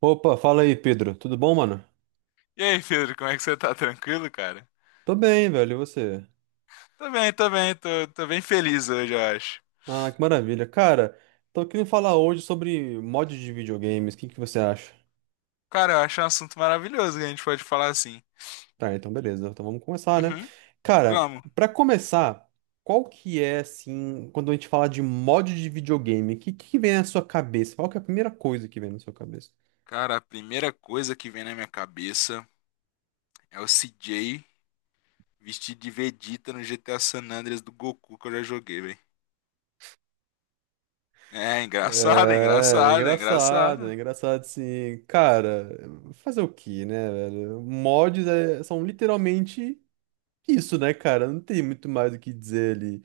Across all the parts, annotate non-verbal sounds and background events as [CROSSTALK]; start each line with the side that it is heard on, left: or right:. right: Opa, fala aí, Pedro. Tudo bom, mano?
left: E aí, Pedro, como é que você tá? Tranquilo, cara?
right: Tô bem, velho. E você?
left: Tô bem feliz hoje, eu acho.
right: Ah, que maravilha. Cara, tô querendo falar hoje sobre mods de videogames. O que que você acha?
left: Cara, eu acho um assunto maravilhoso que a gente pode falar assim.
right: Tá, então beleza. Então vamos começar, né?
left: Uhum,
right: Cara,
left: vamos.
right: pra começar, qual que é, assim, quando a gente fala de mod de videogame, o que que vem na sua cabeça? Qual que é a primeira coisa que vem na sua cabeça?
left: Cara, a primeira coisa que vem na minha cabeça é o CJ vestido de Vegeta no GTA San Andreas do Goku que eu já joguei, velho. É engraçado, é
right: É,
left: engraçado, é
right: é
left: engraçado.
right: engraçado sim. Cara, fazer o quê, né, velho? Mods são literalmente isso, né, cara? Não tem muito mais o que dizer ali.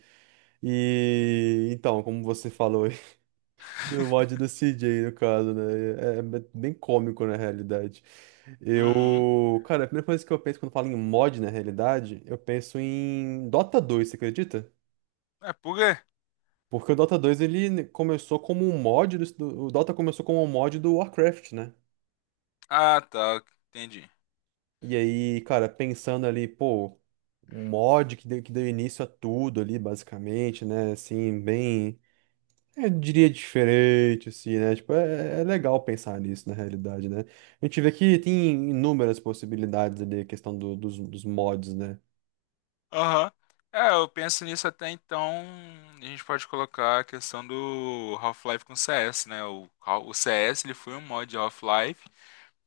right: E então, como você falou aí, [LAUGHS] do mod
left: [LAUGHS]
right: do CJ, no caso, né? É bem cômico na realidade.
left: Uhum.
right: Eu, cara, a primeira coisa que eu penso quando falo em mod na realidade, eu penso em Dota 2, você acredita?
left: É por quê?
right: Porque o Dota 2, ele começou como um mod o Dota começou como um mod do Warcraft, né?
left: Ah, tá, entendi.
right: E aí, cara, pensando ali, pô, um mod que deu início a tudo ali, basicamente, né? Assim, bem. É, eu diria diferente, assim, né? Tipo, é legal pensar nisso, na realidade, né? A gente vê que tem inúmeras possibilidades ali, a questão dos mods, né?
left: Aham. É, eu penso nisso até então. A gente pode colocar a questão do Half-Life com CS, né? O CS ele foi um mod de Half-Life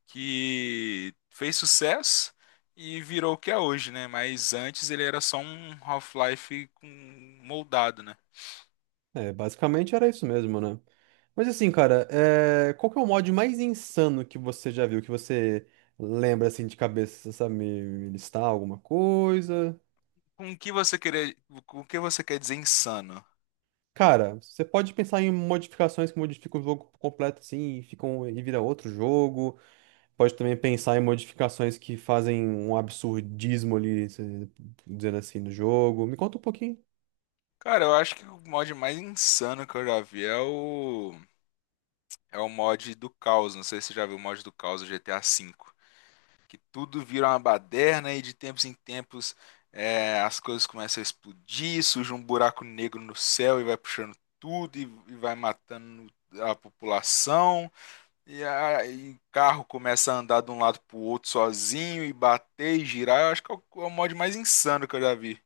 left: que fez sucesso e virou o que é hoje, né? Mas antes ele era só um Half-Life com- moldado, né?
right: É, basicamente era isso mesmo, né? Mas assim, cara, é, qual que é o mod mais insano que você já viu, que você lembra, assim, de cabeça? Você sabe me listar alguma coisa?
left: Com o que você querer, com o que você quer dizer insano?
right: Cara, você pode pensar em modificações que modificam o jogo por completo, assim, e ficam, e vira outro jogo. Pode também pensar em modificações que fazem um absurdismo ali, dizendo assim, no jogo. Me conta um pouquinho.
left: Cara, eu acho que o mod mais insano que eu já vi é o é o mod do Caos. Não sei se você já viu o mod do Caos do GTA V, que tudo vira uma baderna e de tempos em tempos, as coisas começam a explodir, surge um buraco negro no céu e vai puxando tudo, e vai matando a população e a, o carro começa a andar de um lado pro outro sozinho e bater e girar. Eu acho que é é o mod mais insano que eu já vi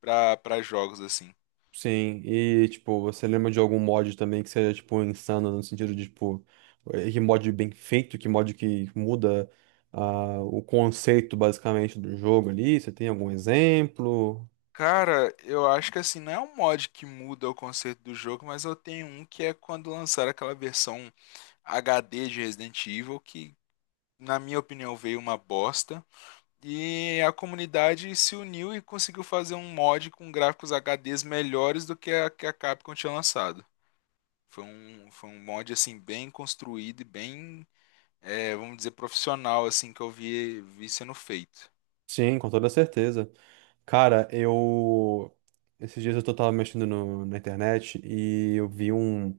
left: pra jogos assim.
right: Sim, e tipo, você lembra de algum mod também que seja, tipo, insano no sentido de, tipo, que mod bem feito, que mod que muda, ah, o conceito basicamente do jogo ali? Você tem algum exemplo?
left: Cara, eu acho que assim, não é um mod que muda o conceito do jogo, mas eu tenho um que é quando lançaram aquela versão HD de Resident Evil que, na minha opinião, veio uma bosta. E a comunidade se uniu e conseguiu fazer um mod com gráficos HDs melhores do que a Capcom tinha lançado. Foi foi um mod assim bem construído e bem, vamos dizer, profissional, assim, que eu vi, vi sendo feito.
right: Sim, com toda certeza. Cara, eu. Esses dias eu tava mexendo na internet e eu vi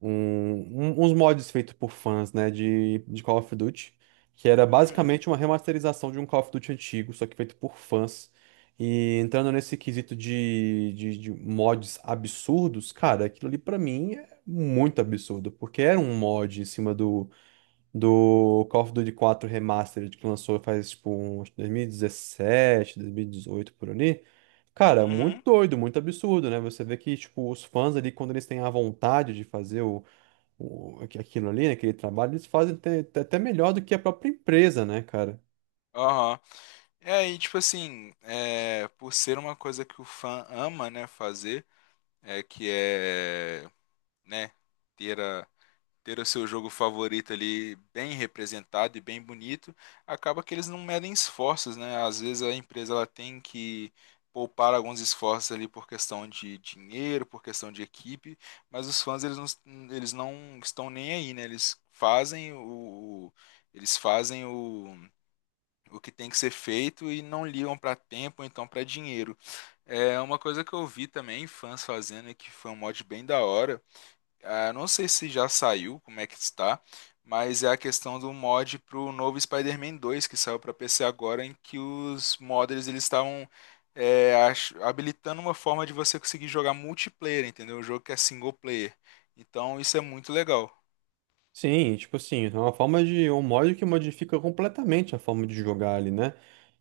right: um- uns mods feitos por fãs, né, de Call of Duty, que era
left: Uhum,
right: basicamente uma remasterização de um Call of Duty antigo, só que feito por fãs. E entrando nesse quesito de mods absurdos, cara, aquilo ali pra mim é muito absurdo, porque era um mod em cima do Call of Duty 4 Remastered que lançou faz tipo um, acho que 2017, 2018 por ali. Cara, muito
left: uhum.
right: doido, muito absurdo, né? Você vê que, tipo, os fãs ali, quando eles têm a vontade de fazer aquilo ali, né, aquele trabalho, eles fazem até melhor do que a própria empresa, né, cara?
left: Aham. E aí, tipo assim, por ser uma coisa que o fã ama, né, fazer, é que é, né, ter ter o seu jogo favorito ali bem representado e bem bonito, acaba que eles não medem esforços, né? Às vezes a empresa ela tem que poupar alguns esforços ali por questão de dinheiro, por questão de equipe, mas os fãs, eles não estão nem aí, né? Eles fazem o que tem que ser feito e não ligam para tempo, ou então para dinheiro. É uma coisa que eu vi também fãs fazendo e que foi um mod bem da hora. Ah, não sei se já saiu, como é que está, mas é a questão do mod pro novo Spider-Man 2 que saiu para PC agora, em que os modders eles estavam, habilitando uma forma de você conseguir jogar multiplayer, entendeu? Um jogo que é single player. Então isso é muito legal.
right: Sim, tipo assim, é uma forma de um mod que modifica completamente a forma de jogar ali, né?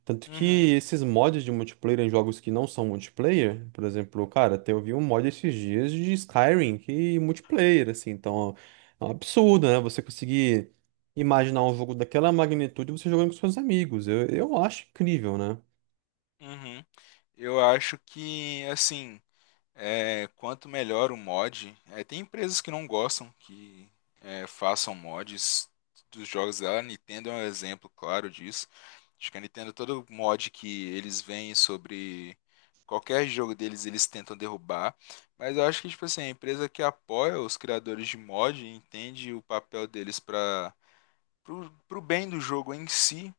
right: Tanto que
left: Uhum,
right: esses mods de multiplayer em jogos que não são multiplayer, por exemplo, cara, até eu vi um mod esses dias de Skyrim que multiplayer, assim, então é um absurdo, né? Você conseguir imaginar um jogo daquela magnitude você jogando com seus amigos. Eu acho incrível, né?
left: uhum. Eu acho que assim, quanto melhor o mod, tem empresas que não gostam que, façam mods dos jogos dela. A Nintendo é um exemplo claro disso. Acho que a Nintendo, todo mod que eles veem sobre qualquer jogo deles, eles tentam derrubar. Mas eu acho que, tipo assim, a empresa que apoia os criadores de mod entende o papel deles para pro bem do jogo em si,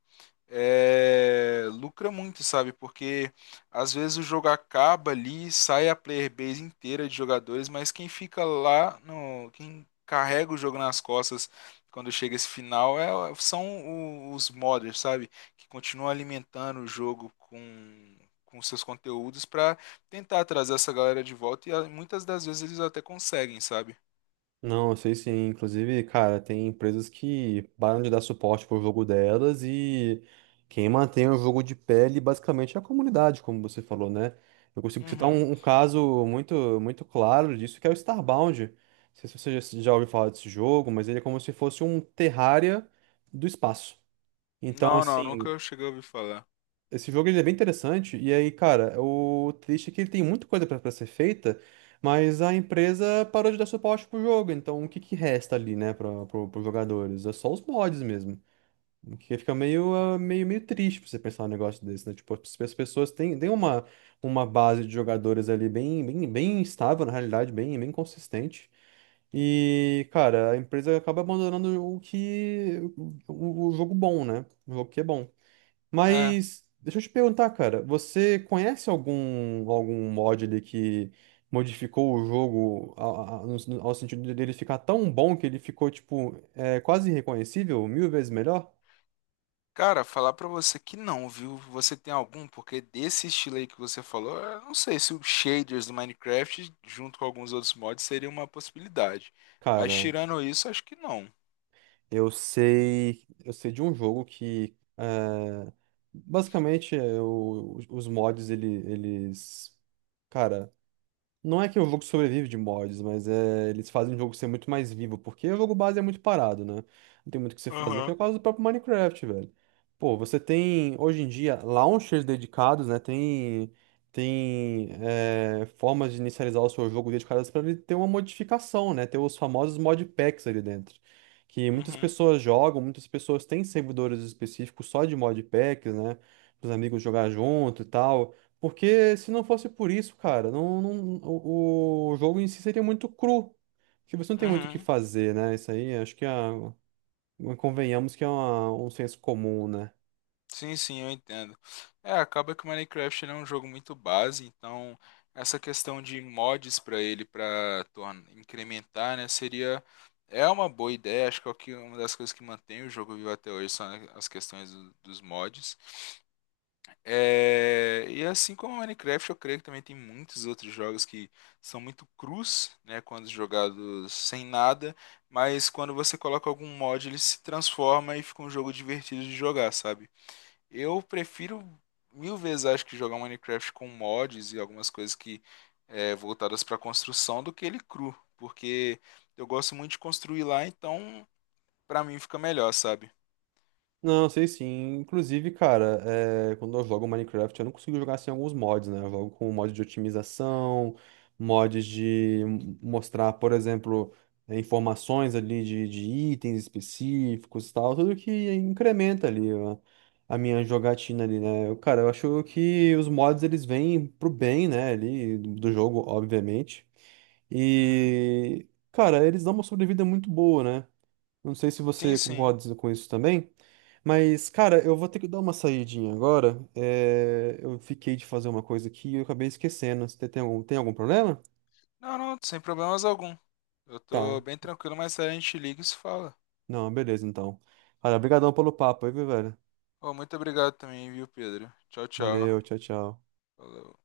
left: lucra muito, sabe? Porque às vezes o jogo acaba ali, sai a player base inteira de jogadores, mas quem fica lá no, quem carrega o jogo nas costas quando chega esse final, são os modders, sabe? Que continuam alimentando o jogo com seus conteúdos para tentar trazer essa galera de volta e, ah, muitas das vezes eles até conseguem, sabe?
right: Não, eu sei sim. Inclusive, cara, tem empresas que param de dar suporte pro jogo delas e quem mantém o jogo de pé ali basicamente é a comunidade, como você falou, né? Eu consigo citar
left: Uhum.
right: um caso muito, muito claro disso, que é o Starbound. Não sei se você já ouviu falar desse jogo, mas ele é como se fosse um Terraria do espaço. Então,
left: Não, não,
right: assim,
left: nunca cheguei a ouvir falar.
right: esse jogo ele é bem interessante, e aí, cara, o triste é que ele tem muita coisa pra ser feita, mas a empresa parou de dar suporte pro jogo, então o que que resta ali, né, pros jogadores? É só os mods mesmo. O que fica meio, ah, meio, meio triste pra você pensar um negócio desse, né? Tipo, as pessoas têm uma base de jogadores ali bem, bem, bem estável, na realidade, bem, bem consistente. E, cara, a empresa acaba abandonando o que, o jogo bom, né? O jogo que é bom.
left: É,
right: Mas deixa eu te perguntar, cara, você conhece algum mod ali que modificou o jogo a- no sen- ao sentido dele ficar tão bom que ele ficou tipo, é, quase irreconhecível, mil vezes melhor?
left: Cara, falar pra você que não, viu? Você tem algum? Porque desse estilo aí que você falou, eu não sei se os shaders do Minecraft, junto com alguns outros mods, seria uma possibilidade. Mas
right: Cara,
left: tirando isso, acho que não.
right: eu sei de um jogo que é, basicamente é, os mods eles, cara, não é que o jogo sobrevive de mods, mas é, eles fazem o jogo ser muito mais vivo, porque o jogo base é muito parado, né? Não tem muito o que você fazer, que é
left: Aham.
right: o caso do próprio Minecraft, velho. Pô, você tem, hoje em dia, launchers dedicados, né? Tem é, formas de inicializar o seu jogo dedicadas para ele ter uma modificação, né? Ter os famosos modpacks ali dentro. Que muitas
left: Uhum.
right: pessoas jogam, muitas pessoas têm servidores específicos só de modpacks, né? Para os amigos jogar junto e tal. Porque se não fosse por isso, cara, o jogo em si seria muito cru. Porque você não tem muito o que
left: Uhum.
right: fazer, né? Isso aí, acho que é, convenhamos que é um senso comum, né?
left: Sim, sim, eu entendo. É, acaba que o Minecraft ele é um jogo muito base, então essa questão de mods pra ele, para torn- incrementar, né, seria. É uma boa ideia, acho que é o que- uma das coisas que mantém o jogo vivo até hoje são as questões dos mods. É, e assim como Minecraft, eu creio que também tem muitos outros jogos que são muito crus, né, quando jogados sem nada, mas quando você coloca algum mod, ele se transforma e fica um jogo divertido de jogar, sabe? Eu prefiro 1.000 vezes, acho que jogar Minecraft com mods e algumas coisas que, voltadas para construção, do que ele cru, porque eu gosto muito de construir lá, então pra mim fica melhor, sabe?
right: Não, sei sim. Inclusive, cara, é, quando eu jogo Minecraft, eu não consigo jogar sem alguns mods, né? Eu jogo com mod de otimização, mods de mostrar, por exemplo, é, informações ali de itens específicos e tal, tudo que incrementa ali a minha jogatina ali, né? Eu, cara, eu acho que os mods eles vêm pro bem, né, ali do jogo, obviamente.
left: Uhum.
right: E, cara, eles dão uma sobrevida muito boa, né? Não sei se
left: Sim,
right: você
left: sim.
right: concorda com isso também, mas, cara, eu vou ter que dar uma saidinha agora. É, eu fiquei de fazer uma coisa aqui e eu acabei esquecendo. Você tem algum problema?
left: Não, não, sem problemas algum. Eu
right: Tá.
left: tô bem tranquilo, mas a gente liga e se fala.
right: Não, beleza, então. Cara, obrigadão pelo papo aí, viu, velho?
left: Ô, muito obrigado também, viu, Pedro? Tchau, tchau.
right: Valeu, tchau, tchau.
left: Falou.